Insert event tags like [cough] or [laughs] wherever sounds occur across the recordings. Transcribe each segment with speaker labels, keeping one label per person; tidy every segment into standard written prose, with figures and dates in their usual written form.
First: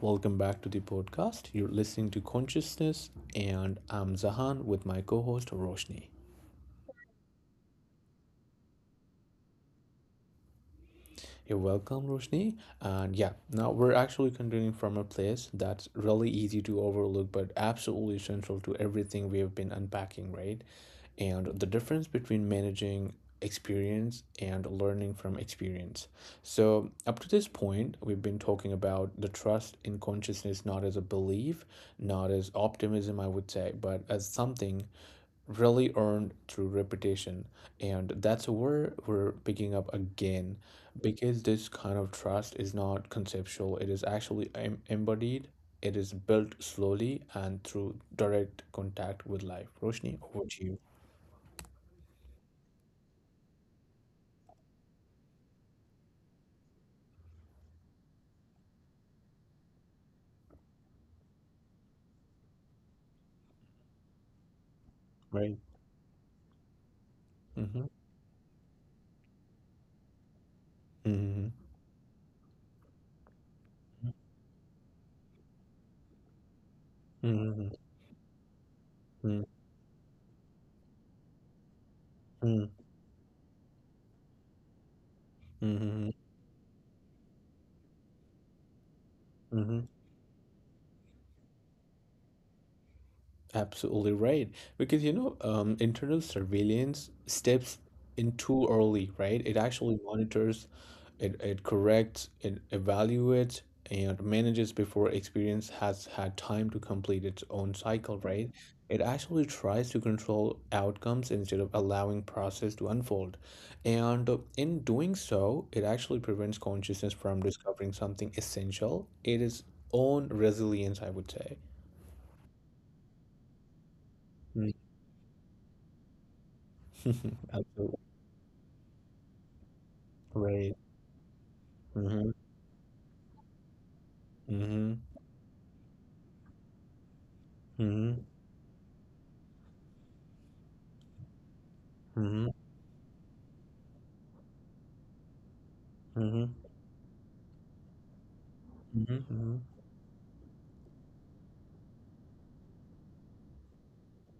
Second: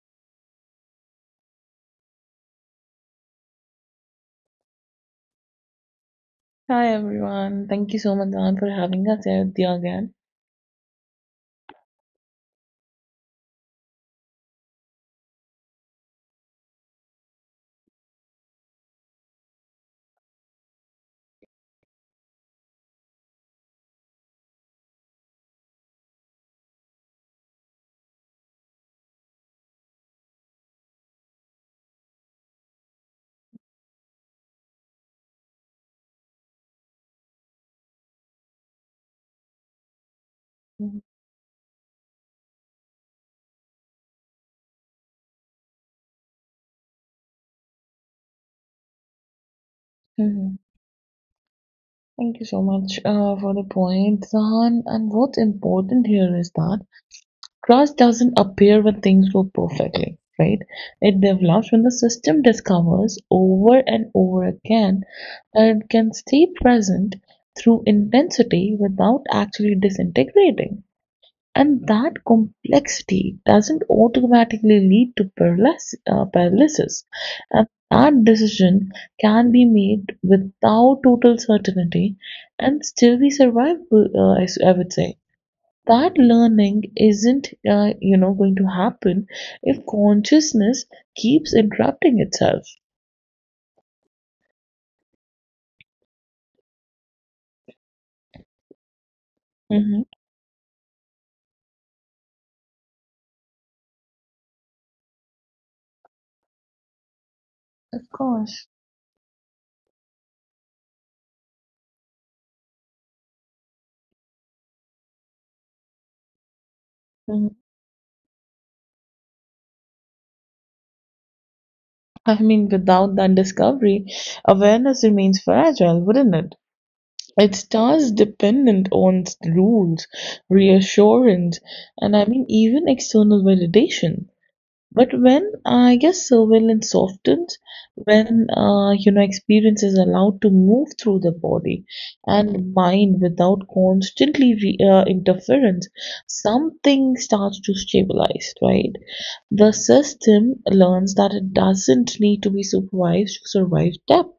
Speaker 1: welcome back to the podcast. You're listening to Consciousness, and I'm Zahan with my co host Roshni.
Speaker 2: Hi everyone. Thank you so much, Dan, for having us here with you again.
Speaker 1: You're welcome, Roshni. And yeah, now we're actually continuing from a place that's really easy to overlook, but absolutely essential to everything we have been unpacking, right? And the difference between managing experience and learning from experience. So, up to this point, we've been talking about the trust in consciousness not as a belief, not as optimism, I would say, but as something really earned through reputation, and that's where we're picking up again
Speaker 2: Mhm,
Speaker 1: because this kind of trust is not conceptual. It is actually embodied. It is built slowly and through direct contact with life. Roshni, over
Speaker 2: mhm.
Speaker 1: to you.
Speaker 2: Thank you so much for the point, Zahan. And what's important here is that trust doesn't appear when things go perfectly, right? It develops when the system discovers over and over again
Speaker 1: Right.
Speaker 2: that it can stay present
Speaker 1: Mm-hmm.
Speaker 2: through intensity without actually disintegrating.
Speaker 1: Mm-hmm.
Speaker 2: And that complexity doesn't automatically lead to paralysis. And
Speaker 1: Mm-hmm.
Speaker 2: that decision can be made without total certainty
Speaker 1: Mm-hmm.
Speaker 2: and still be survivable, I would say.
Speaker 1: Mm-hmm.
Speaker 2: That learning isn't, going to happen
Speaker 1: Mm-hmm.
Speaker 2: if consciousness keeps interrupting itself.
Speaker 1: Absolutely right. Because internal surveillance steps in too early, right? It actually
Speaker 2: hmm
Speaker 1: monitors. It corrects, it evaluates, and manages before experience has had time to complete its own
Speaker 2: Of
Speaker 1: cycle, right?
Speaker 2: course.
Speaker 1: It actually tries to control outcomes instead of allowing process to unfold. And in doing so, it actually prevents consciousness from
Speaker 2: Mhm.
Speaker 1: discovering something essential. It is own resilience, I would say.
Speaker 2: I mean, without that discovery,
Speaker 1: Mm.
Speaker 2: awareness remains fragile, wouldn't it?
Speaker 1: [laughs]
Speaker 2: It
Speaker 1: Absolutely.
Speaker 2: stars dependent on rules,
Speaker 1: Right.
Speaker 2: reassurance, and
Speaker 1: Mm-hmm.
Speaker 2: even external validation.
Speaker 1: Mm-hmm.
Speaker 2: But when I guess surveillance softens, when experience is allowed to move through the body
Speaker 1: Mm-hmm. Mm-hmm.
Speaker 2: and mind without constantly interference,
Speaker 1: Mm-hmm.
Speaker 2: something starts to stabilize. Right,
Speaker 1: Mm-hmm.
Speaker 2: the system learns that it doesn't need to be supervised to survive depth.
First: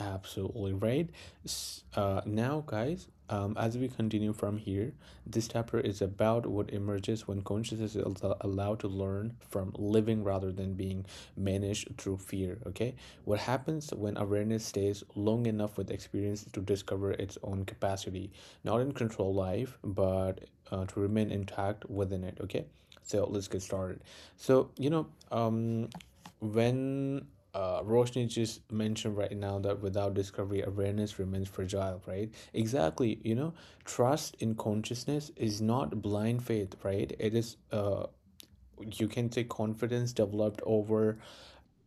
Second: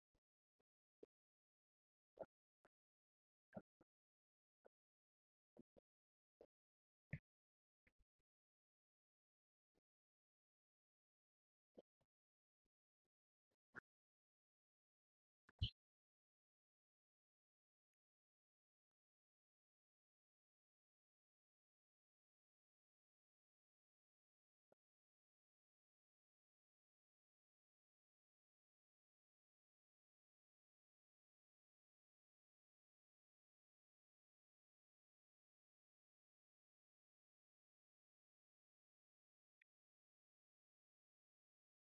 Speaker 1: Absolutely right. Now, guys, as we continue from here, this chapter is about what emerges when consciousness is allowed to learn from living rather than being managed through fear. Okay, what happens when awareness stays long enough with experience to discover its own capacity, not in control life, but to remain intact within it. Okay, so let's get started. So when Roshni just mentioned right now that without discovery, awareness remains fragile, right? Exactly. You know, trust in consciousness is not blind faith, right? It is, you can say, confidence developed over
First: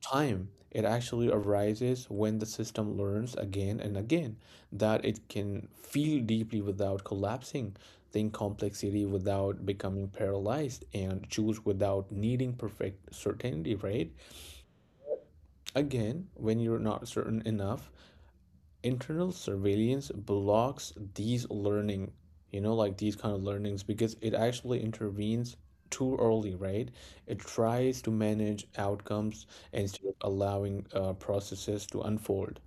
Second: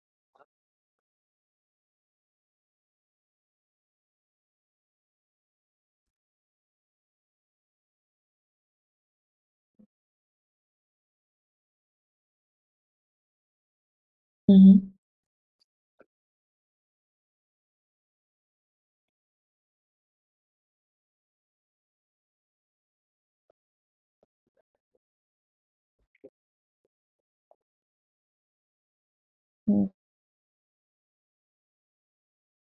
Speaker 1: time. It actually arises when the system learns again and again that it can feel deeply without collapsing, think complexity without becoming paralyzed, and choose without needing perfect certainty, right?
Speaker 2: Mm-hmm.
Speaker 1: Again, when you're not certain enough, internal surveillance blocks these learning, you know, like these kind of learnings because it actually intervenes too early, right? It tries to manage outcomes
Speaker 2: Mm-hmm.
Speaker 1: instead of allowing processes to unfold.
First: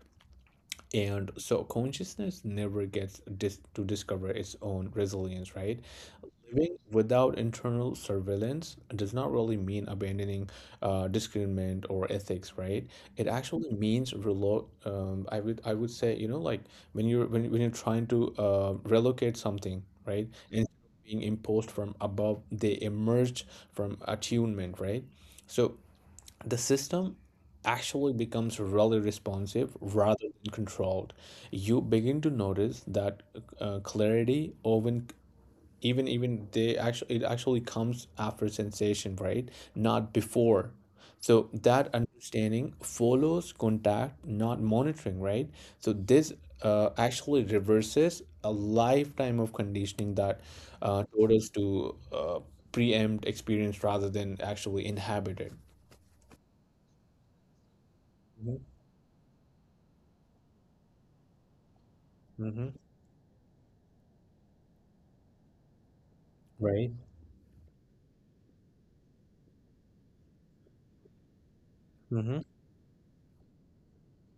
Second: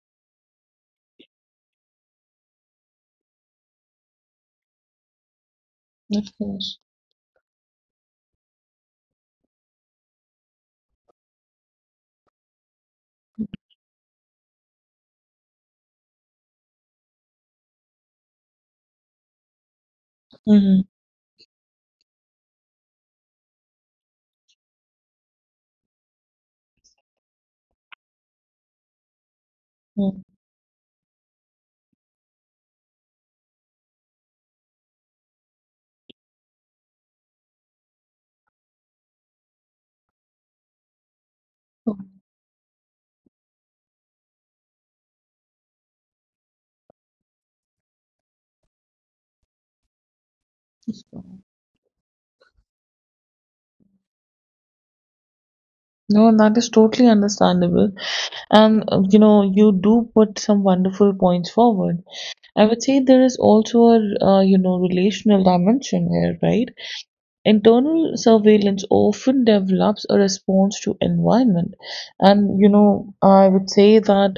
Speaker 1: And so consciousness never gets to discover its own resilience, right?
Speaker 2: Of
Speaker 1: Living
Speaker 2: course.
Speaker 1: without internal surveillance does not really mean abandoning discernment or ethics, right? It actually means relo I would say, you know, like when you're when you're trying to relocate something, right?
Speaker 2: Mm-hmm.
Speaker 1: Instead of being imposed from above, they emerged from attunement, right? So the system actually becomes really responsive
Speaker 2: Mm-hmm.
Speaker 1: rather than controlled. You begin to notice that clarity often even they actually it actually comes after sensation, right? Not before. So that understanding follows contact, not monitoring, right? So this actually reverses a lifetime of conditioning that taught us to preempt experience rather than actually inhabit it.
Speaker 2: No, that is totally understandable.
Speaker 1: Mm-hmm.
Speaker 2: And you do put some wonderful points forward. I
Speaker 1: Mm-hmm.
Speaker 2: would say there is also a relational dimension here, right?
Speaker 1: Right.
Speaker 2: Internal surveillance often develops a response to environment,
Speaker 1: Mm-hmm.
Speaker 2: and you know I would say that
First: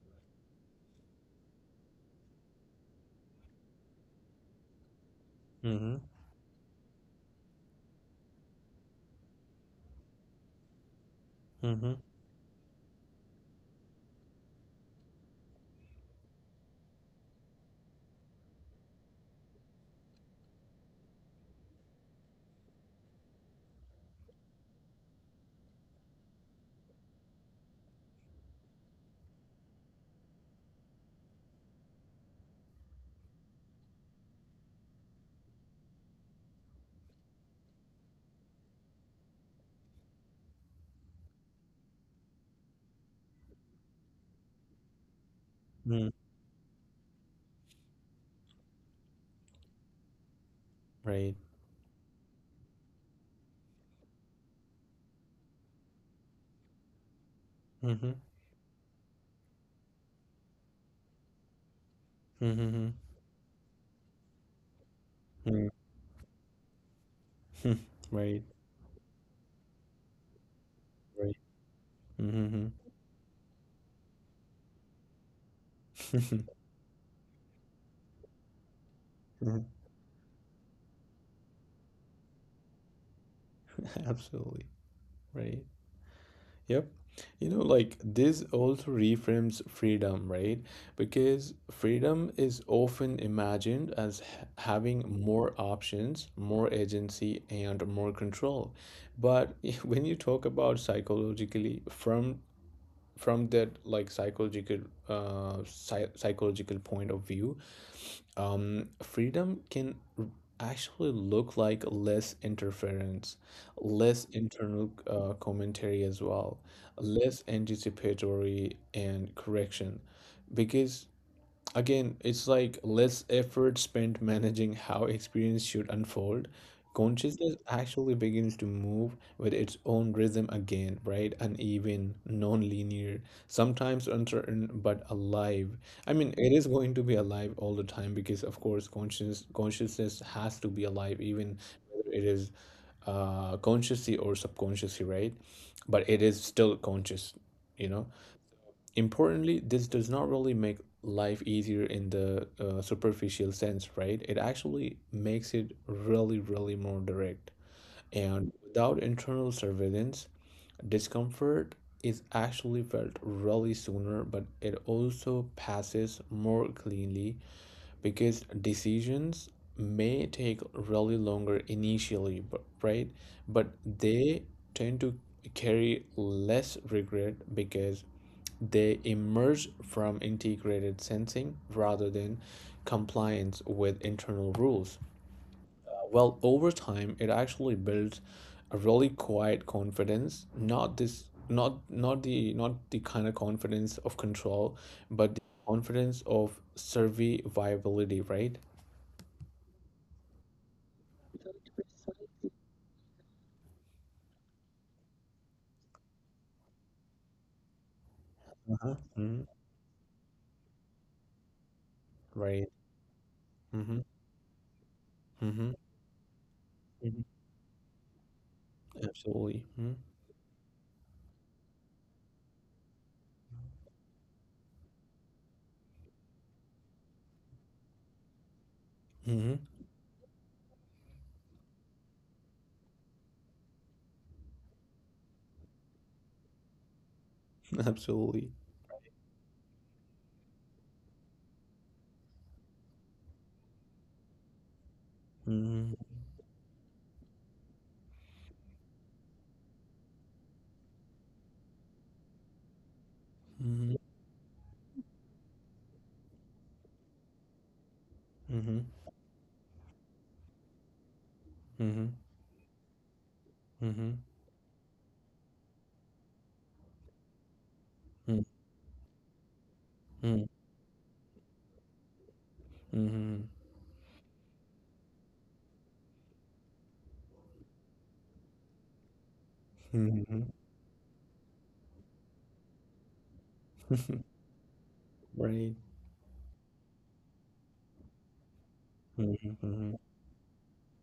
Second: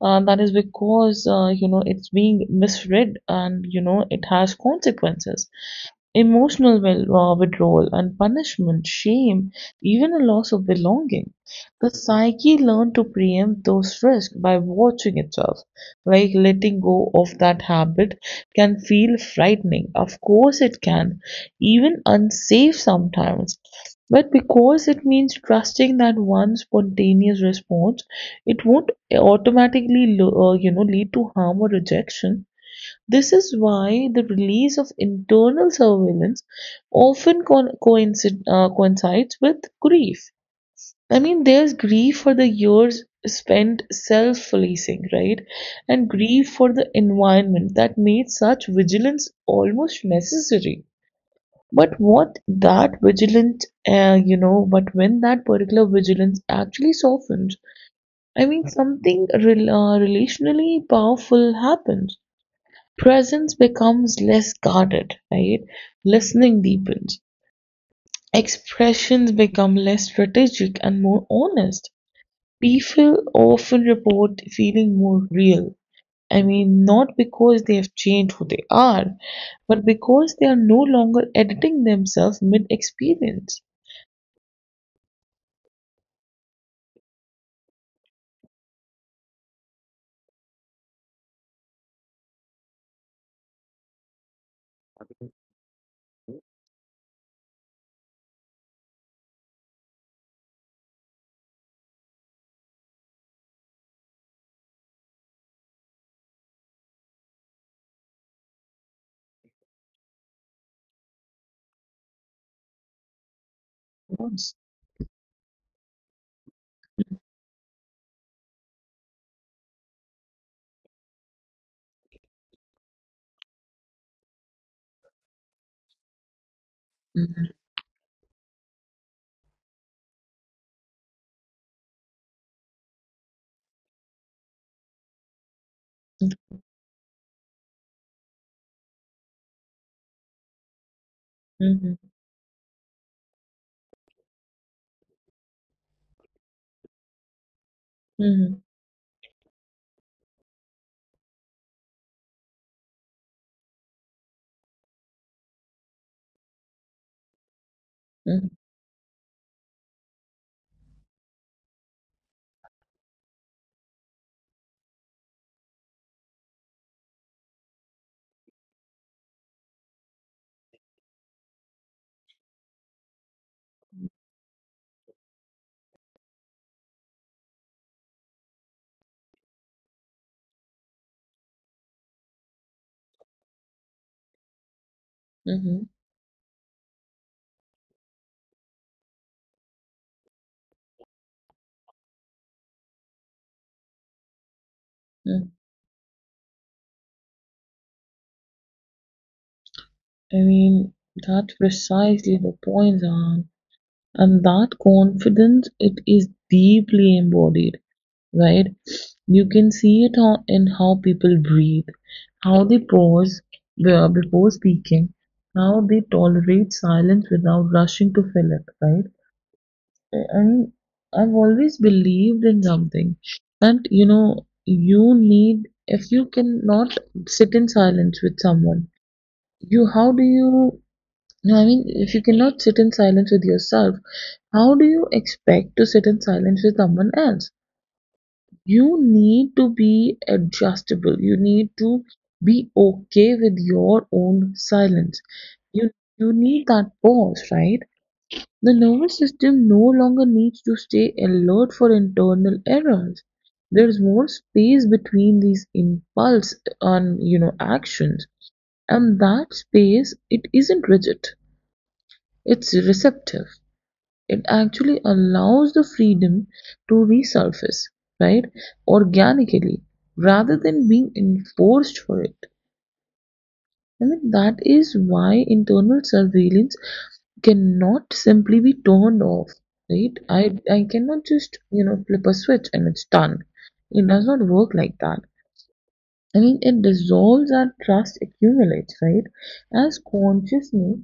Speaker 2: that is because you know it's being misread and it has consequences:
Speaker 1: Mm-hmm.
Speaker 2: emotional withdrawal and punishment, shame, even a loss of belonging. The
Speaker 1: Mm-hmm.
Speaker 2: psyche learned to preempt those risks by watching itself. Like letting go of that habit can feel frightening. Of course it can, even unsafe sometimes. But because it means trusting that one spontaneous response, it won't automatically, lead to harm or rejection. This is why the release of internal surveillance often coincides with grief. I mean, there's grief for the years spent self policing, right? And
Speaker 1: Mm-hmm.
Speaker 2: grief for the environment that made such vigilance almost necessary.
Speaker 1: Right.
Speaker 2: But what that vigilance, you know, but when that particular vigilance actually softens,
Speaker 1: Mm-hmm.
Speaker 2: I mean, something relationally powerful happens.
Speaker 1: Mm-hmm.
Speaker 2: Presence becomes less guarded, right?
Speaker 1: Mm-hmm.
Speaker 2: Listening deepens.
Speaker 1: [laughs] Right.
Speaker 2: Expressions become less strategic and more
Speaker 1: Right.
Speaker 2: honest.
Speaker 1: Mm-hmm.
Speaker 2: People often report feeling more real. I mean, not because they have changed who they are,
Speaker 1: [laughs]
Speaker 2: but because they are no longer editing themselves mid experience.
Speaker 1: [laughs] Absolutely. Right. Yep. You know, like this also reframes freedom, right? Because freedom is often imagined as having more options, more agency, and more control. But [laughs] when you talk about psychologically, from that like psychological psychological point of view, freedom can actually look like less interference, less
Speaker 2: Yes.
Speaker 1: internal commentary as well, less anticipatory and correction, because again, it's like less effort spent managing how experience should unfold.
Speaker 2: Mm-hmm,
Speaker 1: Consciousness actually begins to move with its own rhythm again, right? Uneven, non-linear, sometimes uncertain, but alive. I mean, it is going to be alive all the time because, of course, consciousness has to be alive, even
Speaker 2: mm-hmm,
Speaker 1: whether it is consciously or subconsciously, right? But it is still conscious, you know.
Speaker 2: mm-hmm,
Speaker 1: Importantly, this does not really make life easier in the superficial sense, right? It actually makes it really more direct. And without internal surveillance, discomfort is actually felt really sooner, but it also passes more cleanly because decisions may take really longer initially, but they tend to carry less regret because they emerge from integrated sensing rather than compliance with internal rules.
Speaker 2: mm-hmm.
Speaker 1: Well, over time, it actually builds a really quiet confidence, not this not not the not the kind of confidence of control, but the
Speaker 2: Mm-hmm.
Speaker 1: confidence of survivability, right?
Speaker 2: I mean, that's precisely the point, Zan. And that confidence, it is deeply embodied, right?
Speaker 1: Uh-huh. Mhm.
Speaker 2: You can see it in how people breathe, how
Speaker 1: Right.
Speaker 2: they pause
Speaker 1: Mm-hmm.
Speaker 2: before speaking,
Speaker 1: Mm-hmm.
Speaker 2: how they tolerate
Speaker 1: Hmm.
Speaker 2: silence without rushing to fill it, right?
Speaker 1: Absolutely. Mm-hmm.
Speaker 2: And I've always believed in something that, you know, you need, if you cannot sit in silence with someone, you, how do you, No, I mean, if you cannot sit in silence with yourself, how do you expect to sit in silence with someone else?
Speaker 1: [laughs] Absolutely.
Speaker 2: You need to be adjustable. You need to be okay with your own silence. You
Speaker 1: Mm-hmm.
Speaker 2: you need that pause, right? The nervous system no longer needs to stay alert for internal errors. There
Speaker 1: Mm-hmm.
Speaker 2: is more space between these impulse and actions,
Speaker 1: Mm-hmm.
Speaker 2: and that space, it isn't rigid.
Speaker 1: Mm-hmm.
Speaker 2: It's receptive.
Speaker 1: Mm-hmm.
Speaker 2: It actually allows the freedom to resurface, right, organically
Speaker 1: Mm-hmm.
Speaker 2: rather than being enforced for it.
Speaker 1: Mhm.
Speaker 2: I mean, that is why internal surveillance cannot simply be turned off, right?
Speaker 1: Mhm.
Speaker 2: I cannot just, you know, flip a switch and it's done. It does not
Speaker 1: [laughs]
Speaker 2: work like that.
Speaker 1: Right.
Speaker 2: I mean, it dissolves our trust accumulates, right?
Speaker 1: Mhm,
Speaker 2: As
Speaker 1: mhm,
Speaker 2: consciousness,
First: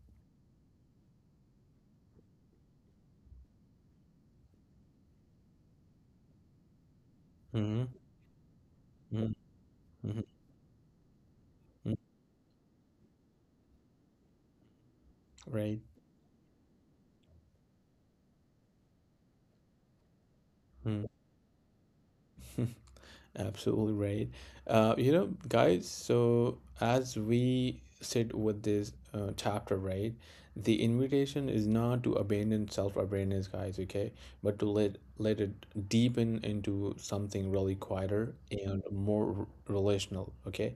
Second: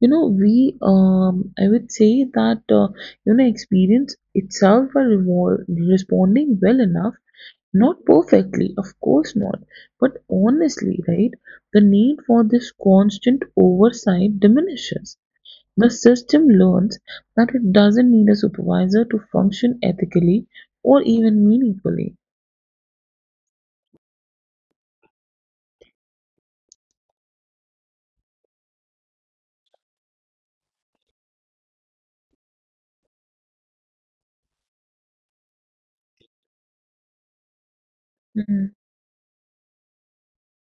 Speaker 2: you know, I would say that, experience itself are responding well enough,
Speaker 1: mhm,
Speaker 2: not perfectly, of
Speaker 1: mhm,
Speaker 2: course not, but
Speaker 1: mhm,
Speaker 2: honestly, right? The
Speaker 1: mhm.
Speaker 2: need for this constant oversight diminishes.
Speaker 1: Right.
Speaker 2: The system learns that it doesn't need a supervisor to function ethically or
Speaker 1: Mm.
Speaker 2: even meaningfully.
Speaker 1: [laughs] Absolutely right. You know, guys, so as we sit with this chapter, right, the invitation is not to abandon self-awareness, guys, okay, but to let it deepen into something really quieter
Speaker 2: Mhm.
Speaker 1: and more relational, okay?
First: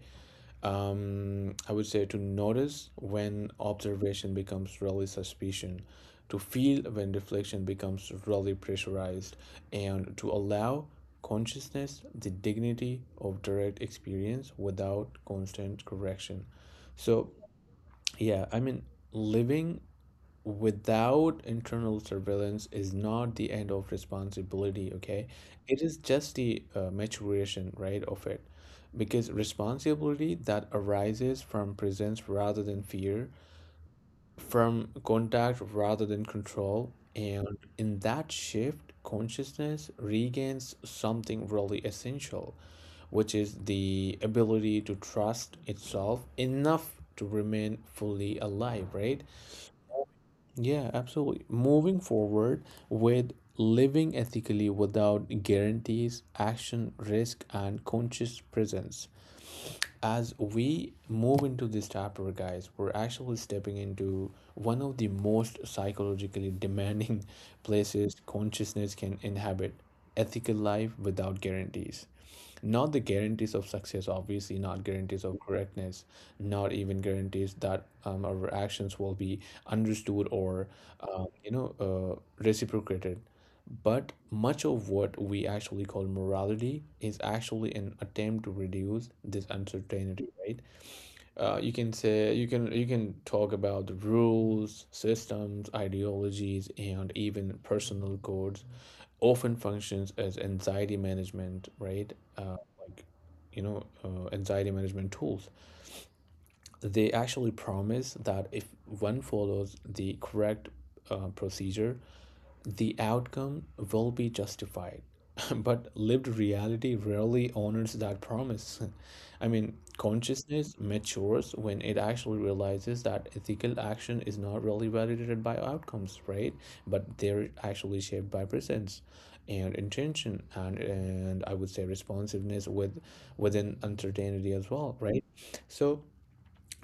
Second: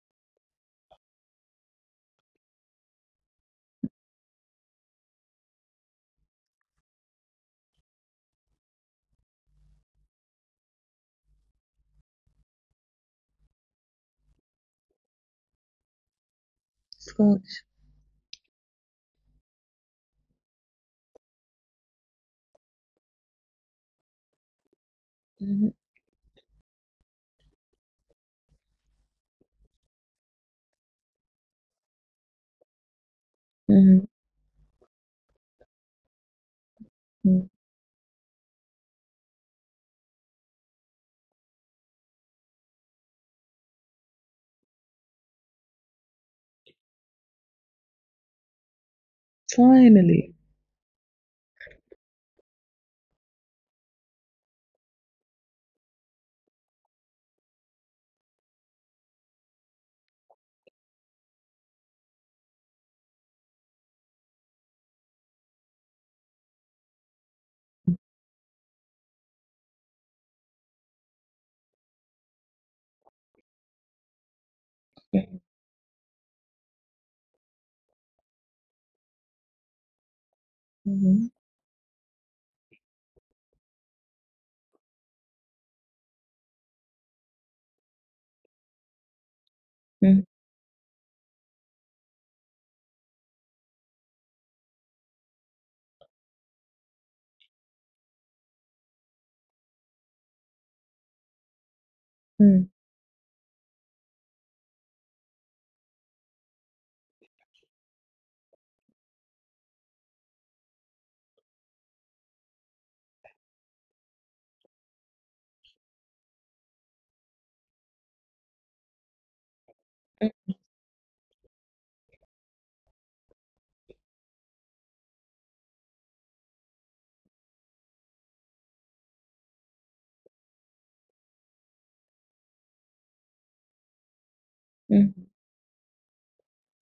Speaker 1: I would say to notice when observation becomes really suspicion, to feel when reflection becomes really pressurized, and to allow consciousness the dignity of direct experience without constant correction.
Speaker 2: Of
Speaker 1: So,
Speaker 2: course.
Speaker 1: yeah, I mean, living without internal surveillance is not the end of responsibility, okay?
Speaker 2: Mhm.
Speaker 1: It is just the maturation, right, of it, because responsibility that arises from presence rather than fear,
Speaker 2: Mhm.
Speaker 1: from contact rather than control, and in that shift consciousness regains something really essential, which is the ability to trust itself enough to remain fully alive, right?
Speaker 2: Finally.
Speaker 1: Yeah, absolutely. Moving forward with living ethically without guarantees, action, risk, and conscious presence, as we move into this chapter, guys, we're actually stepping into one of the most psychologically demanding [laughs] places consciousness can inhabit: ethical life without guarantees. Not the guarantees of success, obviously, not guarantees of correctness, not even guarantees that our actions will be understood or,
Speaker 2: Mhm,
Speaker 1: reciprocated. But much of what we actually call morality is actually an attempt to reduce this
Speaker 2: mhm,
Speaker 1: uncertainty, right? You can say, you can talk about the rules, systems, ideologies, and even personal codes. Often functions as anxiety management, right?
Speaker 2: mhm,
Speaker 1: Anxiety management tools, they actually promise that if one follows the correct procedure, the outcome will be justified. [laughs] But lived reality rarely honors that promise. [laughs] I mean, consciousness matures when it actually realizes that ethical action is not really validated by outcomes, right? But they're actually shaped by presence and intention, and I would say responsiveness with within uncertainty as well, right?
Speaker 2: mhm,
Speaker 1: So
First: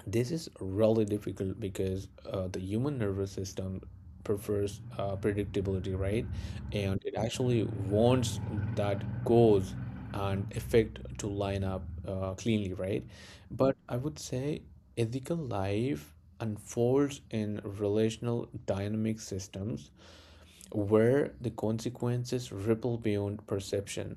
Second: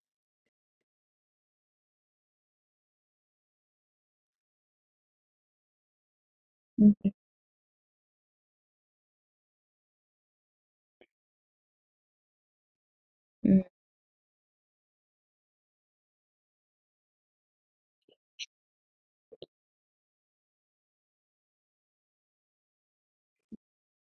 Speaker 1: this is really difficult because the human nervous system prefers predictability, right? And
Speaker 2: mhm,
Speaker 1: it actually wants that cause and effect to line up cleanly, right?
Speaker 2: mhm.
Speaker 1: But I would say ethical life unfolds in relational dynamic systems where the consequences ripple beyond perception.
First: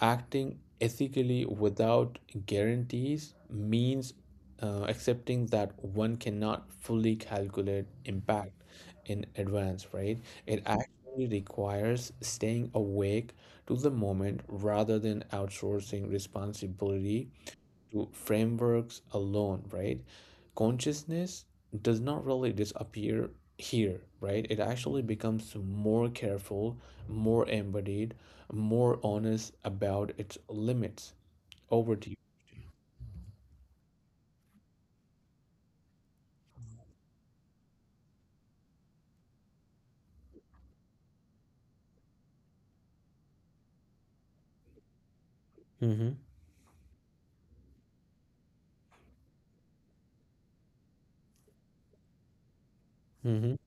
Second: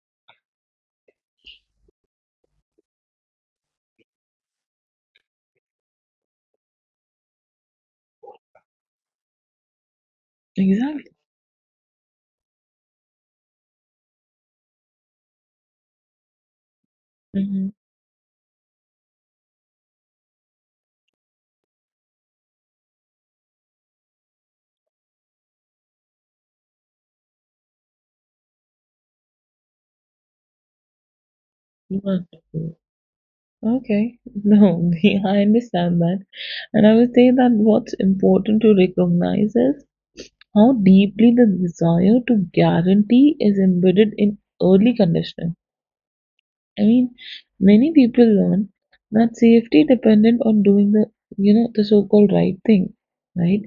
Speaker 1: Acting ethically without guarantees means accepting that one cannot fully calculate impact in advance, right? It
Speaker 2: Exactly.
Speaker 1: actually requires staying awake to the moment rather than outsourcing responsibility
Speaker 2: hmm
Speaker 1: to frameworks alone, right? Consciousness does not really disappear here, right? It actually becomes more careful, more embodied, more honest about its limits. Over
Speaker 2: You
Speaker 1: to you.
Speaker 2: are so good. Okay. No, [laughs] I understand that. And I would say that what's important to recognize is how deeply the desire to guarantee is embedded in early conditioning.
Speaker 1: Mm-hmm.
Speaker 2: I mean, many people learn that safety dependent on doing the, you know, the so-called right thing,
Speaker 1: Mm-hmm.
Speaker 2: right?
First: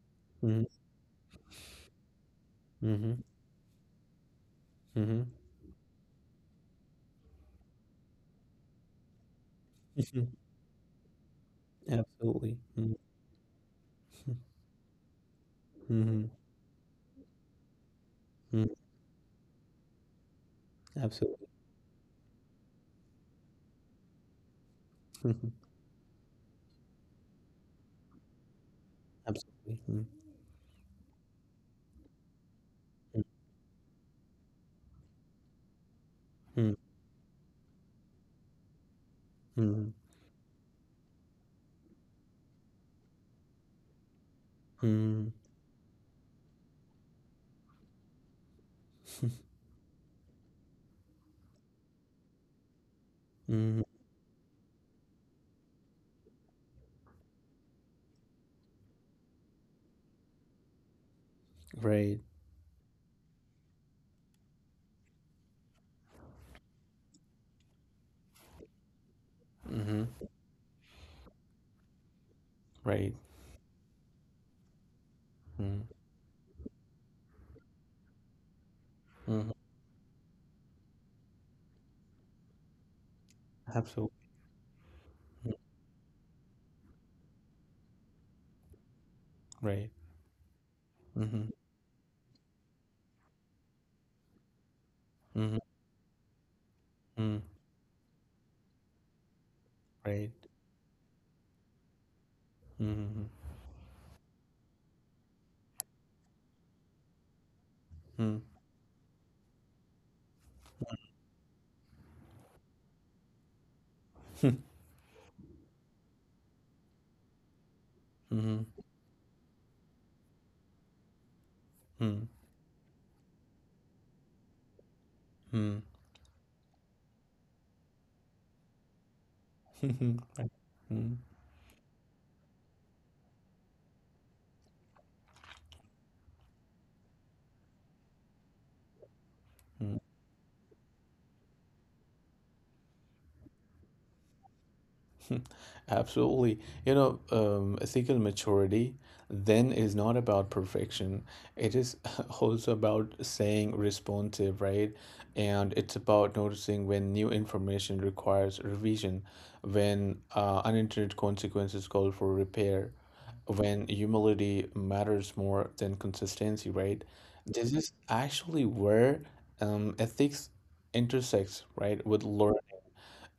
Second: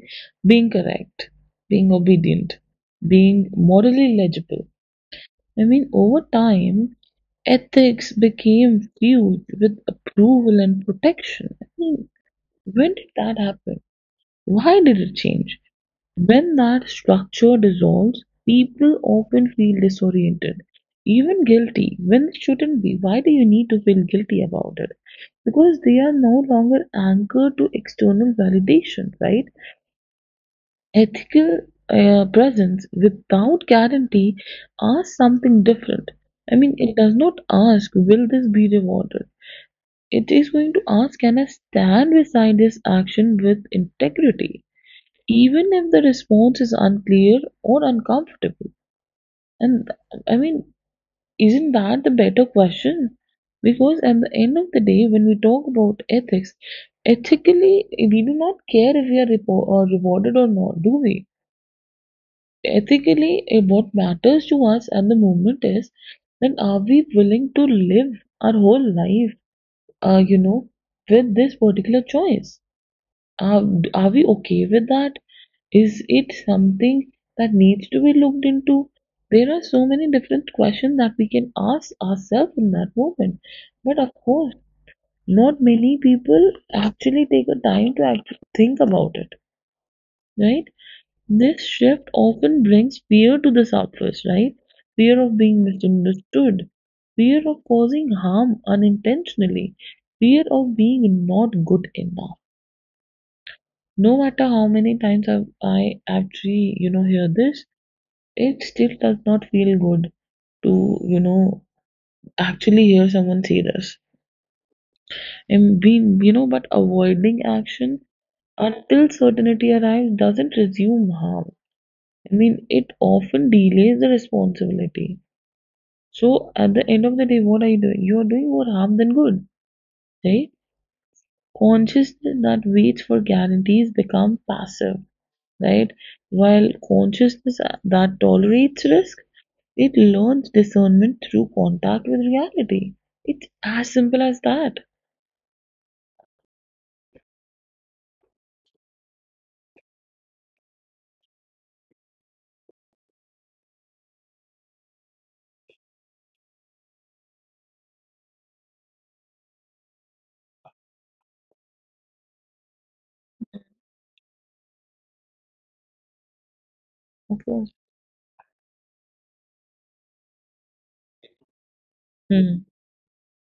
Speaker 2: Being correct, being obedient,
Speaker 1: Mm-hmm.
Speaker 2: being morally legible.
Speaker 1: Mm-hmm.
Speaker 2: I mean, over time, ethics became viewed with
Speaker 1: Mm-hmm.
Speaker 2: approval and protection. I
Speaker 1: [laughs]
Speaker 2: mean,
Speaker 1: Absolutely. Mm-hmm.
Speaker 2: when did that happen? Why did it change?
Speaker 1: Mm-hmm.
Speaker 2: When that structure dissolves,
Speaker 1: Mm-hmm.
Speaker 2: people often feel disoriented, even
Speaker 1: Absolutely.
Speaker 2: guilty when it shouldn't be. Why do you need to feel guilty about it?
Speaker 1: Mhm.
Speaker 2: Because they are no longer anchored to external validation, right?
Speaker 1: Absolutely. Mm-hmm.
Speaker 2: Ethical presence without guarantee asks something different. I mean, it does not ask, will this be rewarded?
Speaker 1: Mm-hmm.
Speaker 2: It is going to ask, can I stand beside this action with integrity,
Speaker 1: Mm-hmm.
Speaker 2: even if the response is unclear or uncomfortable? And I mean, isn't that the better question?
Speaker 1: Mm-hmm.
Speaker 2: Because at the end of the day, when we talk about ethics, ethically, we do not care if we are repo- or rewarded or not, do we?
Speaker 1: Right.
Speaker 2: Ethically, what matters to us at the moment is then, are we willing to live our whole life,
Speaker 1: Mm-hmm.
Speaker 2: uh, you know, with this particular choice?
Speaker 1: Right.
Speaker 2: Are, are we okay with that? Is it something that needs to be looked into?
Speaker 1: Mm-hmm.
Speaker 2: There are so many different questions that we can ask ourselves in that moment. But
Speaker 1: Absolutely.
Speaker 2: of course, not many people actually take the time to actually think about it,
Speaker 1: Right.
Speaker 2: right?
Speaker 1: Mhm.
Speaker 2: This shift often brings fear to the surface, right? Fear of
Speaker 1: Mhm.
Speaker 2: being misunderstood,
Speaker 1: Mm.
Speaker 2: fear of causing harm unintentionally,
Speaker 1: Right.
Speaker 2: fear of being not good enough.
Speaker 1: Mhm.
Speaker 2: No matter how many times I actually, you know, hear this,
Speaker 1: Mm.
Speaker 2: it still does not feel good to, you know, actually hear someone say this.
Speaker 1: [laughs]
Speaker 2: And we, you know, but avoiding action
Speaker 1: Mhm.
Speaker 2: until certainty arrives doesn't resume harm.
Speaker 1: Mm.
Speaker 2: I mean, it often delays the responsibility.
Speaker 1: Mhm.
Speaker 2: So at the end of the day, what are you doing? You are doing more harm than good,
Speaker 1: [laughs] Mm.
Speaker 2: right?
Speaker 1: Mhm.
Speaker 2: Consciousness that waits for guarantees become passive, right? While consciousness that tolerates risk, it
Speaker 1: Mm. [laughs]
Speaker 2: learns discernment through contact with reality. It's as simple as that.
Speaker 1: [laughs] Absolutely. You know, ethical maturity then is not about perfection. It is [laughs] also about saying responsive, right? And it's about noticing when new information requires revision, when unintended consequences call for repair, when humility matters more than consistency, right?
Speaker 2: Of course.
Speaker 1: This is actually where ethics intersects, right, with learning.
Speaker 2: Mm,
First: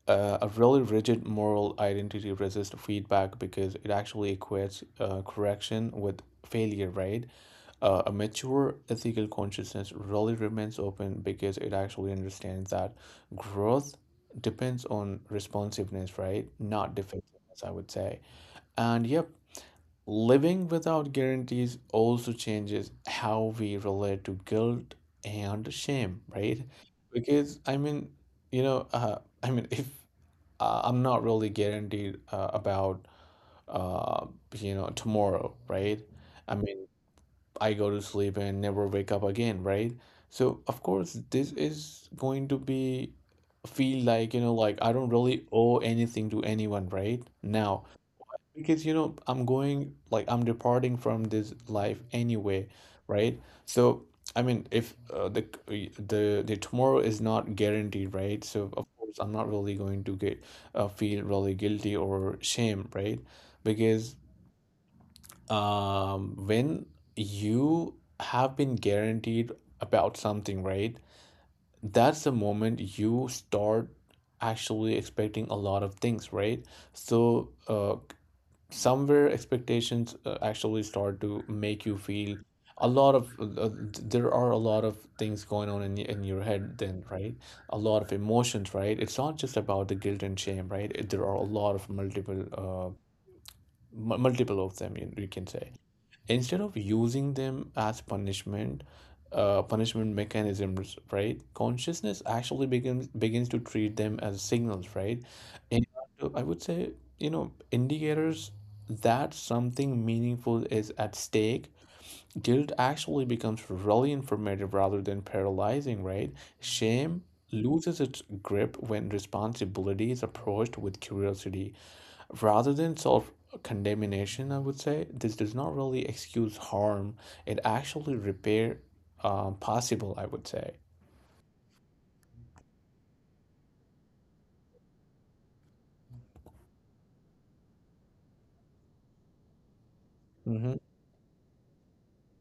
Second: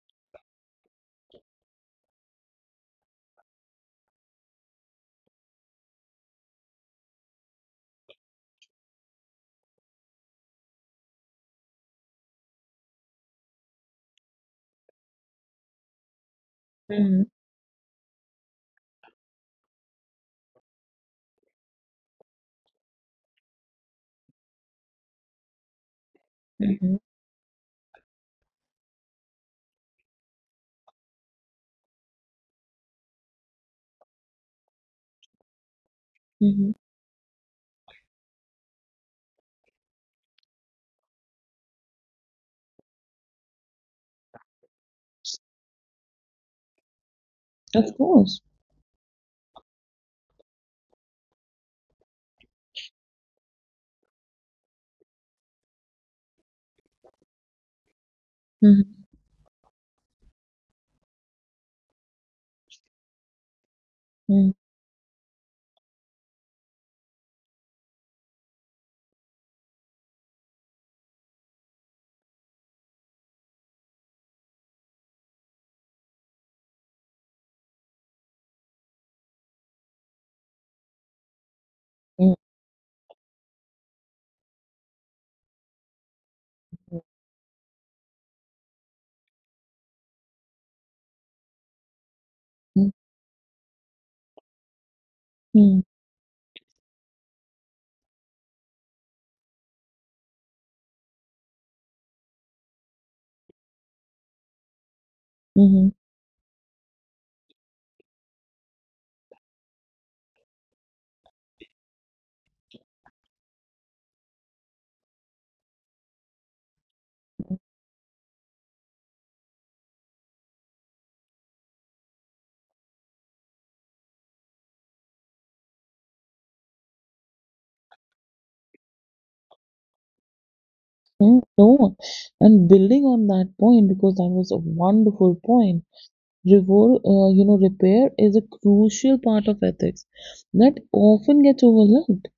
Speaker 1: Uh, a really rigid moral identity resists feedback because it actually equates correction with failure, right? A mature ethical consciousness really remains open because it actually understands that growth depends on responsiveness, right? Not
Speaker 2: mm,
Speaker 1: defensiveness, I would say. And yep, living without guarantees also changes how we relate to guilt and shame, right?
Speaker 2: mhm,
Speaker 1: Because, I mean, you know, uh, I mean, [laughs] if I'm not really guaranteed about uh, you know tomorrow, right? I
Speaker 2: mhm.
Speaker 1: mean, I go to sleep and never wake up again, right? So of course, this is going to be feel like you know like I don't really owe anything to anyone right now.
Speaker 2: Of course.
Speaker 1: Because you know, I'm going like I'm departing from this life anyway, right? So I mean, if the tomorrow is not guaranteed, right? So
Speaker 2: Mhm,
Speaker 1: of course, I'm not really going to get feel really guilty or shame, right? Because
Speaker 2: mm,
Speaker 1: when you have been guaranteed about something, right? That's the moment you start actually expecting a lot of things, right? So, somewhere expectations actually start to make you
Speaker 2: mm,
Speaker 1: feel a lot of there are a lot of things going on in your head
Speaker 2: mm,
Speaker 1: then, right? A lot of emotions, right? It's not just about the guilt and shame, right? There are a lot of multiple multiple of them, you can say.
Speaker 2: mm,
Speaker 1: Instead of using them as punishment, punishment mechanisms, right, consciousness actually begins to treat them as signals, right? And
Speaker 2: mhm,
Speaker 1: I would say, you know, indicators that something meaningful is at stake. Guilt actually becomes really informative rather than paralyzing, right? Shame loses its grip when responsibility is approached with curiosity rather than solve condemnation. I would say this does not really excuse harm, it actually repair possible, I would say.
Speaker 2: mm. No. And building on that point, because that was a wonderful point, repair is a crucial part of ethics
Speaker 1: Mm-hmm.
Speaker 2: that often gets overlooked.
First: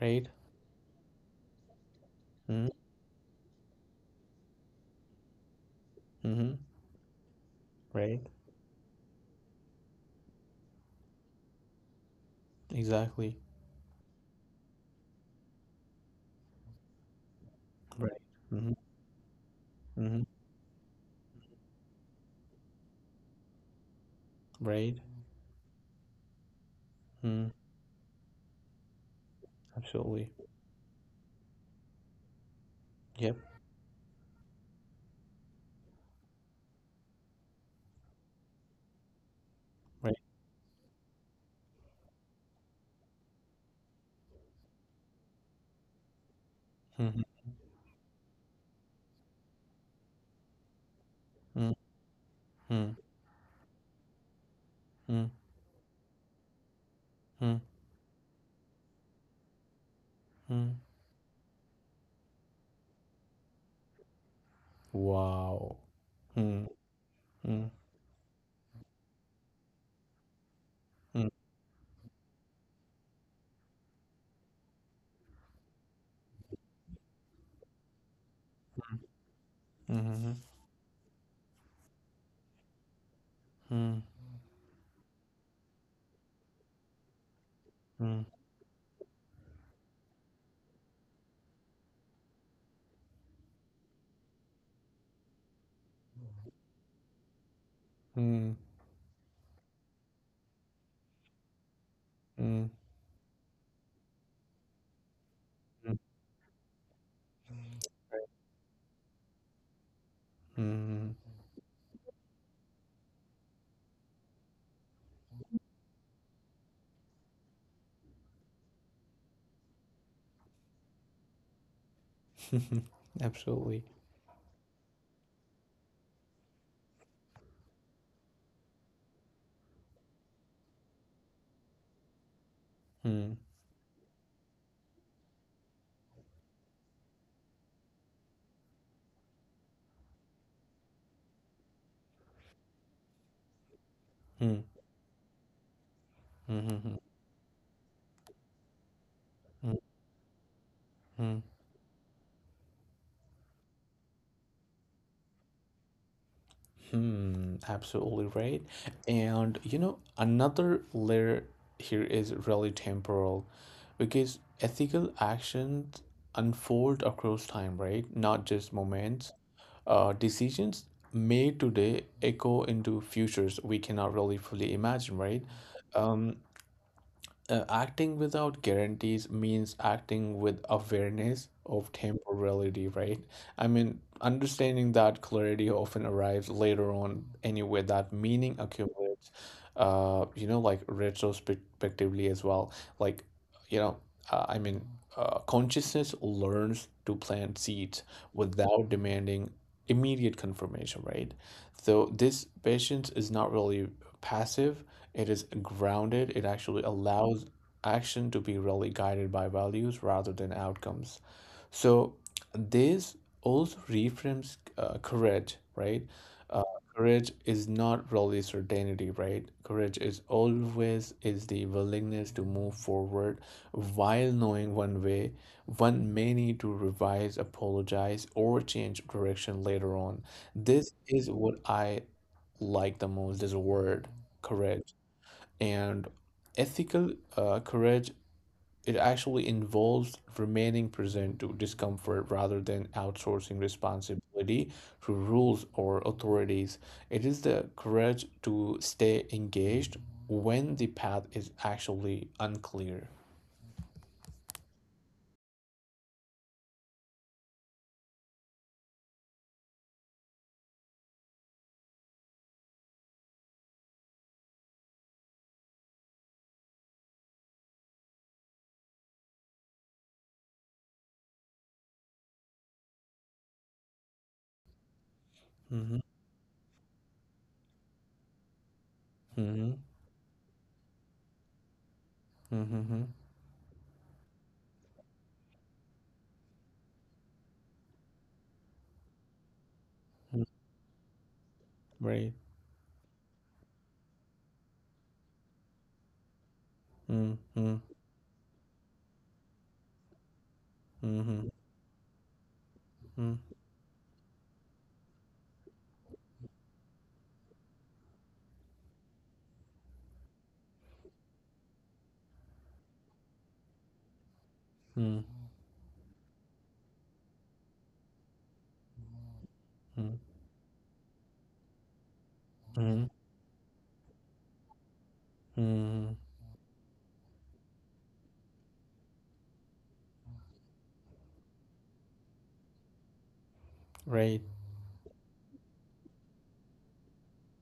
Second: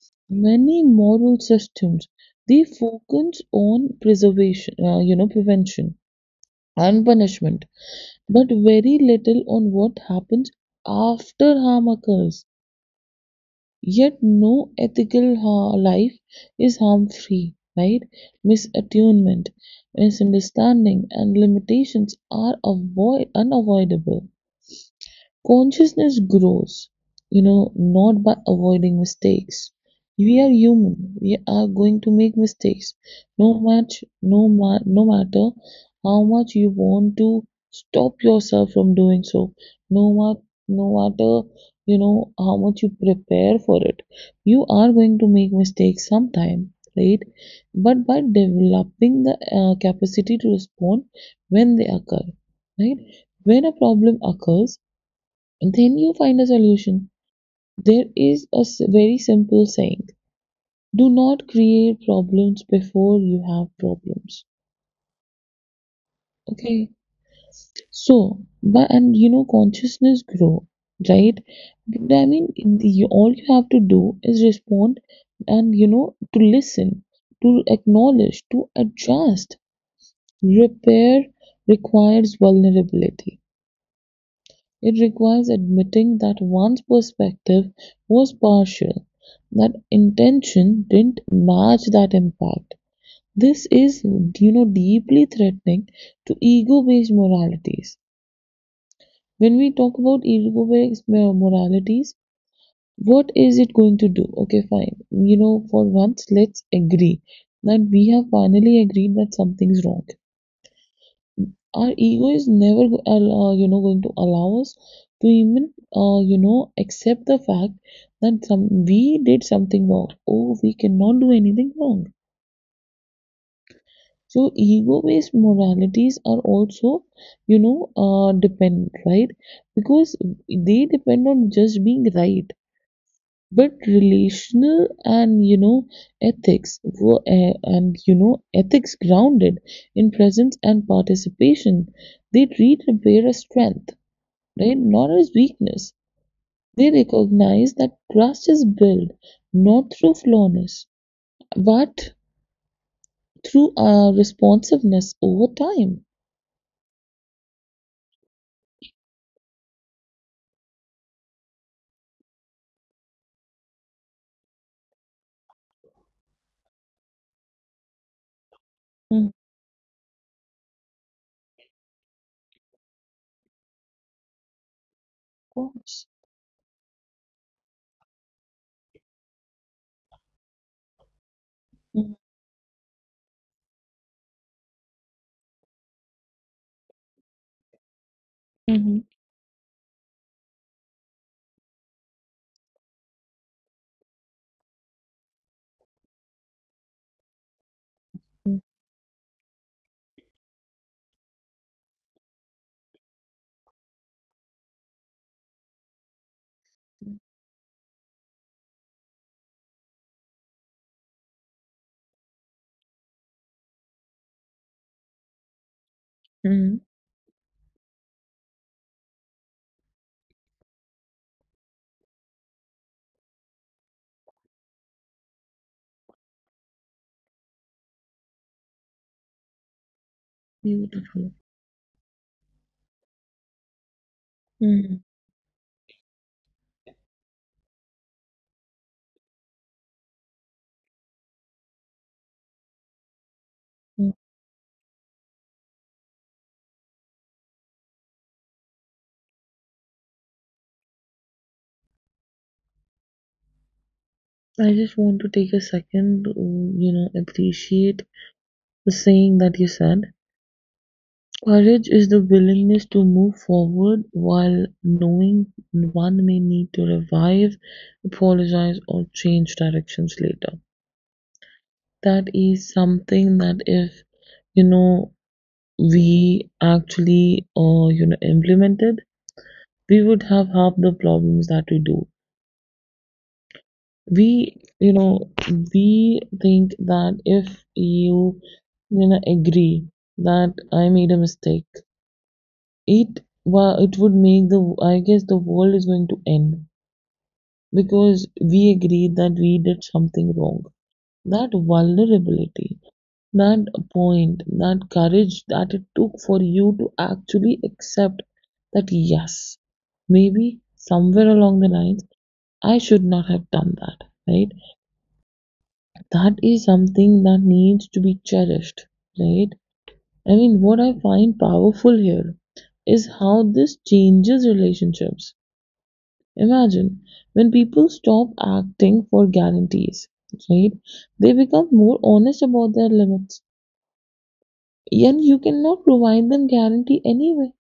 Speaker 1: Right.
Speaker 2: Many moral systems, they focus on preservation, prevention
Speaker 1: Mm-hmm.
Speaker 2: and punishment,
Speaker 1: Right.
Speaker 2: but very little on what happens after harm occurs.
Speaker 1: Exactly.
Speaker 2: Yet, no ethical life is harm free, right?
Speaker 1: Right. Mm-hmm.
Speaker 2: Misattunement,
Speaker 1: Mm-hmm.
Speaker 2: misunderstanding, and limitations are unavoidable.
Speaker 1: Right.
Speaker 2: Consciousness grows, you
Speaker 1: Mm.
Speaker 2: know, not by avoiding mistakes.
Speaker 1: Absolutely.
Speaker 2: We are human. We are going to make mistakes.
Speaker 1: Yep.
Speaker 2: No matter how much you want to stop yourself from doing so. No
Speaker 1: Right.
Speaker 2: ma- no matter you know how much you prepare for it. You are going to make mistakes sometime, right?
Speaker 1: Mm-hmm.
Speaker 2: But by developing the capacity to respond when they occur,
Speaker 1: Mm-hmm.
Speaker 2: right? When a problem occurs,
Speaker 1: Mm-hmm.
Speaker 2: then you find a solution. There is a very simple saying:
Speaker 1: Mm-hmm.
Speaker 2: do not create problems before you have problems.
Speaker 1: Wow. mm Wow.
Speaker 2: Okay, so, but and you know, consciousness grow, right? I mean, you, all you have to do is respond and, you know, to listen, to acknowledge, to adjust. Repair requires vulnerability.
Speaker 1: Mm-hmm. [laughs]
Speaker 2: It requires admitting that one's perspective
Speaker 1: Mm
Speaker 2: was partial, that intention didn't match that impact. This is, you know, deeply threatening to ego-based moralities.
Speaker 1: mm
Speaker 2: When we talk about ego-based moralities, what is it going to do? Okay, fine. You know, for
Speaker 1: mm
Speaker 2: once, let's agree that we have finally agreed that something's wrong.
Speaker 1: mm
Speaker 2: Our ego is never going to allow us to even uh, you know accept the fact that some we did something wrong. Oh, we cannot do anything wrong.
Speaker 1: mm [laughs] Absolutely.
Speaker 2: So ego based moralities are also, you know, dependent, right? Because they depend on just being right.
Speaker 1: Mm,
Speaker 2: But relational and you know ethics were, and you know ethics grounded in presence and participation, they treat repair as strength,
Speaker 1: mm,
Speaker 2: right, not as weakness. They
Speaker 1: mhm,
Speaker 2: recognize that trust is built
Speaker 1: mhm,
Speaker 2: not through flawlessness,
Speaker 1: mhm.
Speaker 2: but through responsiveness over time.
Speaker 1: Hmm. Absolutely right. And you know, another layer here is really temporal, because ethical actions unfold across time, right? Not just
Speaker 2: Mm,
Speaker 1: moments. Decisions made today echo into futures we cannot really fully imagine, right?
Speaker 2: of course.
Speaker 1: Um, Acting without guarantees means acting with awareness of
Speaker 2: Mm,
Speaker 1: temporality, right? I mean, understanding that clarity often arrives later on anyway, that meaning
Speaker 2: Mhm.
Speaker 1: accumulates, you know, like retrospectively as well. Like, you know, uh, I mean, Consciousness learns to plant seeds
Speaker 2: mm,
Speaker 1: without demanding immediate confirmation, right? So this patience is not really passive, it is grounded. It actually allows action to be really guided by values rather than outcomes. So this also reframes courage, right? Uh,
Speaker 2: mm,
Speaker 1: courage is not really certainty, right? Courage is always is the willingness to move forward while knowing one may need to revise, apologize, or change direction later on. This is
Speaker 2: Beautiful.
Speaker 1: what I like the most, this word, courage.
Speaker 2: Mm,
Speaker 1: And ethical courage, it actually involves remaining present to discomfort rather than outsourcing
Speaker 2: mm.
Speaker 1: responsibility to rules or authorities. It is the courage to stay engaged when the path is actually unclear.
Speaker 2: I just want to take a second to, you know, appreciate the saying that you said. Courage is the willingness to move forward while knowing one may need to revive, apologize, or change directions later. That is something that, if you know
Speaker 1: Mm-hmm.
Speaker 2: we actually, implemented,
Speaker 1: Mm-hmm.
Speaker 2: we would have half the problems that we do.
Speaker 1: Mm-hmm.
Speaker 2: we you know we think that if you, you know, agree
Speaker 1: Mm-hmm.
Speaker 2: that I made a mistake,
Speaker 1: Right.
Speaker 2: it would make the, I guess, the world is going to end
Speaker 1: Mm-hmm.
Speaker 2: because we agreed that we did something wrong.
Speaker 1: Mm-hmm.
Speaker 2: That vulnerability, that point, that courage that it took for you to actually accept that, yes, maybe somewhere along the lines, I should not have done that, right?
Speaker 1: Mm-hmm.
Speaker 2: That is something that needs to be cherished, right? I mean, what I find powerful here
Speaker 1: Mm-hmm.
Speaker 2: is how this changes relationships.
Speaker 1: Mm-hmm.
Speaker 2: Imagine when people stop acting for guarantees, right? They become more honest about their limits,
Speaker 1: Right.
Speaker 2: and you cannot provide them guarantee anyway.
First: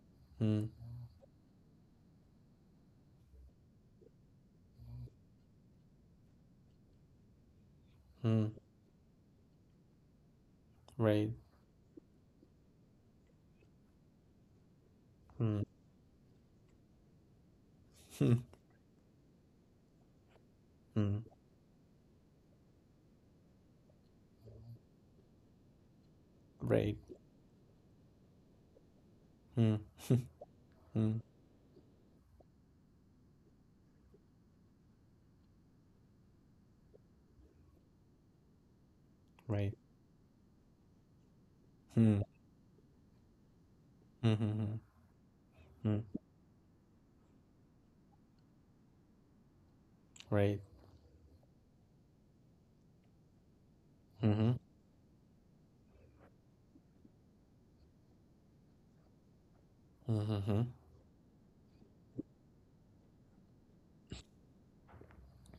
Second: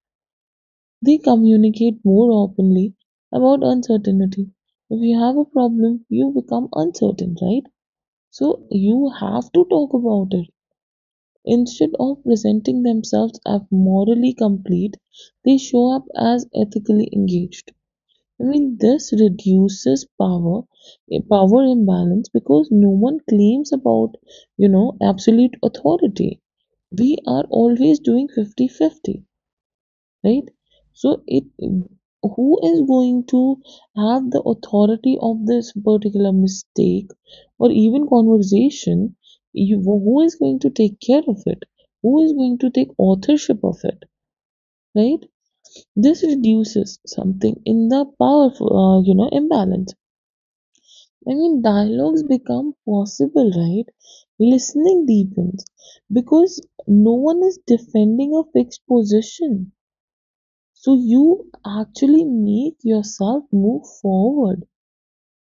Speaker 2: They communicate more openly about uncertainty. If you have a problem, you become uncertain, right?
Speaker 1: Mm-hmm.
Speaker 2: So you have to talk about it.
Speaker 1: Right.
Speaker 2: Instead of presenting themselves as morally complete, they show up as ethically engaged. I mean, this reduces
Speaker 1: Mm-hmm.
Speaker 2: power imbalance, because no one claims about, you know, absolute authority.
Speaker 1: [laughs] Right.
Speaker 2: We are always doing 50-50,
Speaker 1: Mm, [laughs]
Speaker 2: right?
Speaker 1: mm,
Speaker 2: So it, who is going to have the authority of this particular mistake or even conversation?
Speaker 1: right.
Speaker 2: You, who is going to take care of it?
Speaker 1: Mm,
Speaker 2: Who is going to take authorship of it?
Speaker 1: mm-hmm,
Speaker 2: Right?
Speaker 1: mm,
Speaker 2: This reduces something in the powerful, imbalance.
Speaker 1: right.
Speaker 2: I mean, dialogues become possible, right?
Speaker 1: Mm-hmm,
Speaker 2: Listening deepens because no one is defending a fixed position.
Speaker 1: mm-hmm,
Speaker 2: So you actually make yourself move forward,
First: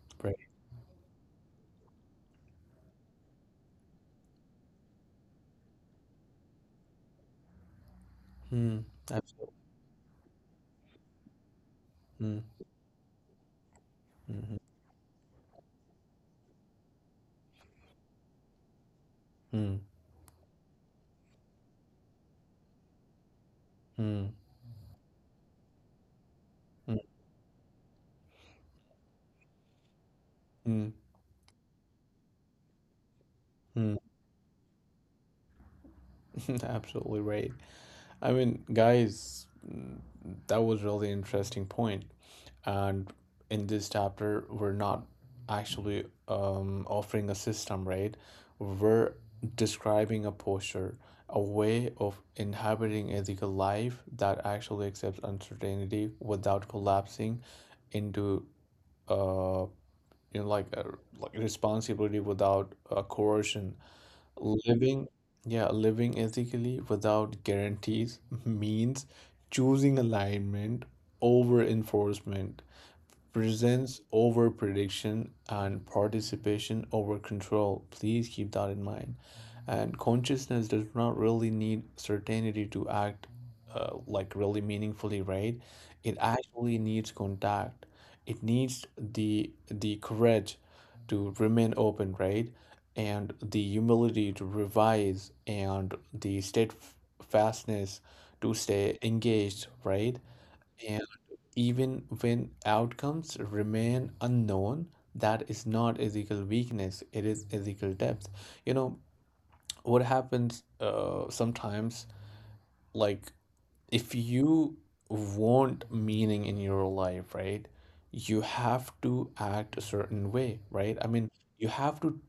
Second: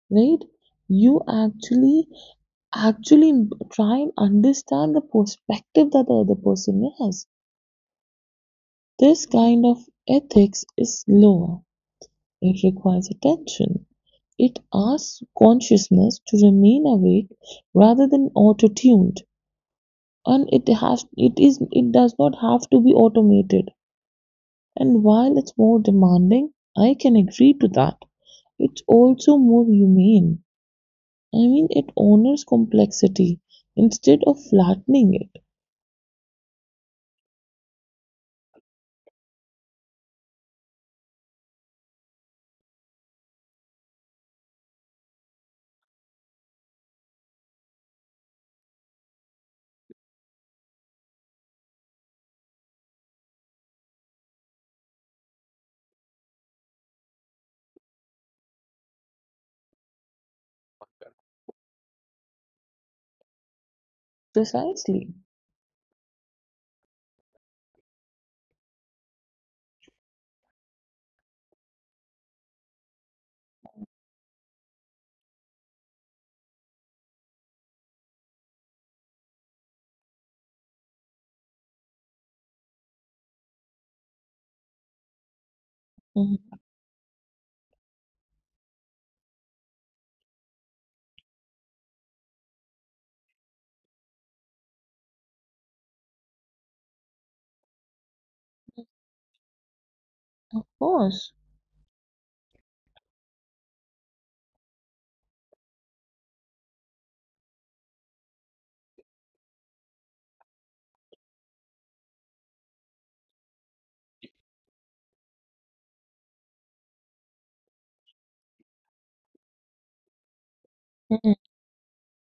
Speaker 2: right?
Speaker 1: right.
Speaker 2: You actually actually try and understand the perspective that the other person has.
Speaker 1: Mm,
Speaker 2: This
Speaker 1: absolutely.
Speaker 2: kind of ethics is lower.
Speaker 1: Mm,
Speaker 2: It requires attention.
Speaker 1: mm-hmm,
Speaker 2: It asks consciousness to remain awake rather than auto-tuned.
Speaker 1: mm,
Speaker 2: And it has it is it does not have to be automated.
Speaker 1: mm,
Speaker 2: And while it's more demanding, I
Speaker 1: mm,
Speaker 2: can agree to that, it's also more humane.
Speaker 1: mm,
Speaker 2: I mean, it honors complexity
Speaker 1: mm.
Speaker 2: instead of flattening it.
Speaker 1: [laughs] Absolutely right. I mean, guys, mm, that was really interesting point. And in this chapter, we're not actually offering a system, right? We're describing a posture, a way of inhabiting ethical life that actually accepts uncertainty without collapsing into uh you know like a, like responsibility without coercion. Living,
Speaker 2: Precisely.
Speaker 1: yeah, living ethically without guarantees means choosing alignment over enforcement, presents over prediction, and participation over control. Please keep that in mind. And consciousness does not really need certainty to act like really meaningfully, right? It
Speaker 2: Mhm.
Speaker 1: actually needs contact. It needs the courage to remain open, right? And the humility to revise, and the steadfastness to stay engaged, right?
Speaker 2: Of
Speaker 1: And
Speaker 2: course.
Speaker 1: even when outcomes remain unknown, that is not ethical weakness, it is ethical depth. You know, what happens sometimes, like if you want meaning in your life, right, you have to act a certain way, right? I mean,
Speaker 2: Mm-hmm.
Speaker 1: you have to,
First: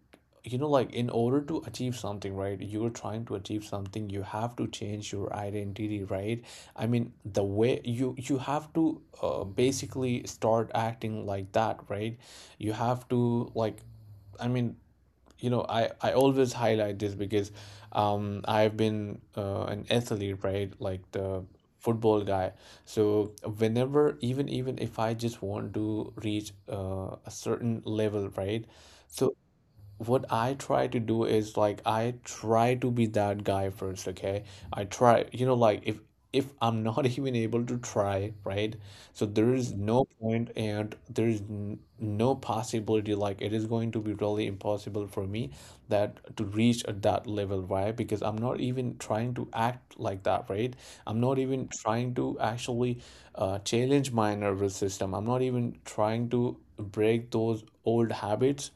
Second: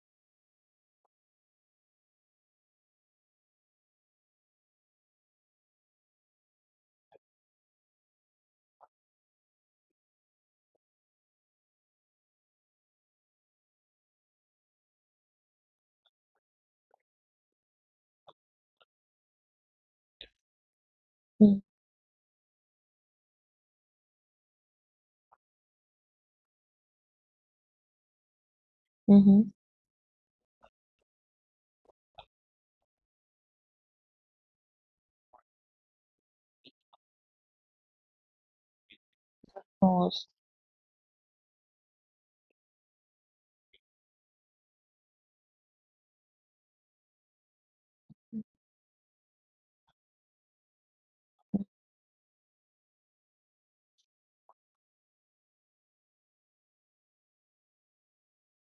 Speaker 1: you know, like in order to achieve something, right? You're trying to achieve something, you have to change your identity, right? I mean, the way you have to basically start acting like that, right? You have to like I mean, you know, I always highlight this because I've been an athlete, right, like the
Speaker 2: Mm-hmm.
Speaker 1: football guy. So whenever even if I just want to reach a certain level, right, so
Speaker 2: Mm-hmm.
Speaker 1: what I try to do is like I try to be that guy first, okay? I try, you know, like if I'm not [laughs] even able to try, right? So there
Speaker 2: Of
Speaker 1: is no
Speaker 2: course.
Speaker 1: point, and there is n no possibility, like it is going to be really impossible for me that to reach at that level, right? Because I'm not even trying to act like that, right? I'm not even trying to actually challenge my nervous system. I'm not even trying to break those old habits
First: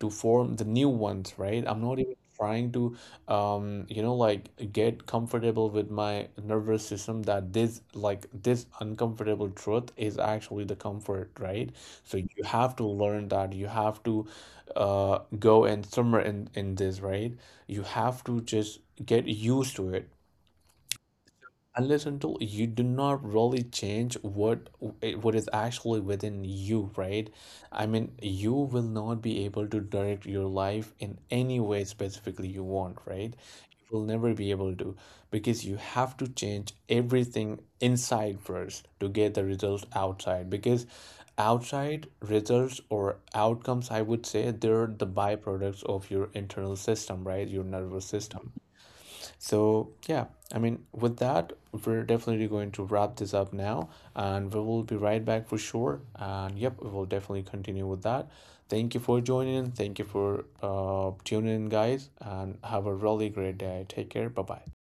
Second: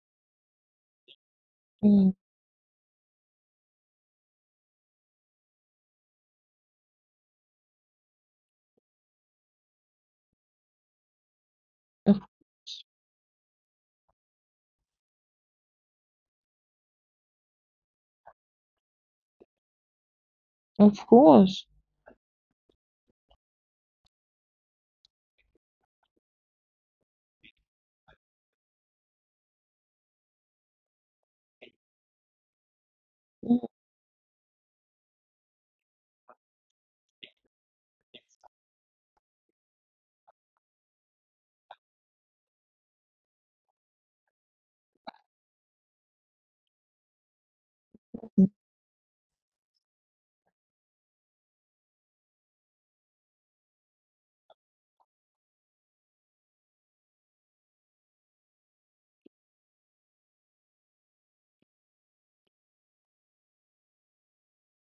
Speaker 1: to form the new ones, right? I'm not
Speaker 2: Mm.
Speaker 1: even trying to, you know, like get comfortable with my nervous system, that this, like, this uncomfortable truth is actually the comfort, right? So
Speaker 2: Of,
Speaker 1: you have to learn that. You have to go and somewhere in this, right? You have to just get used to it,
Speaker 2: of course.
Speaker 1: unless until you do not really change what is actually within you, right? I mean, you will not be able to direct your life in any way specifically you want, right? You
Speaker 2: Mm-hmm.
Speaker 1: will never be able to, because you have to change everything inside first to get the results outside, because outside results or outcomes, I would say, they're the byproducts of your internal system, right, your nervous system. So, yeah, I mean, with that, we're definitely going to wrap this up now, and we will be right back for sure. And yep, we will definitely continue with that. Thank you for joining. Thank you for tuning in, guys, and have a really great day. Take care. Bye bye.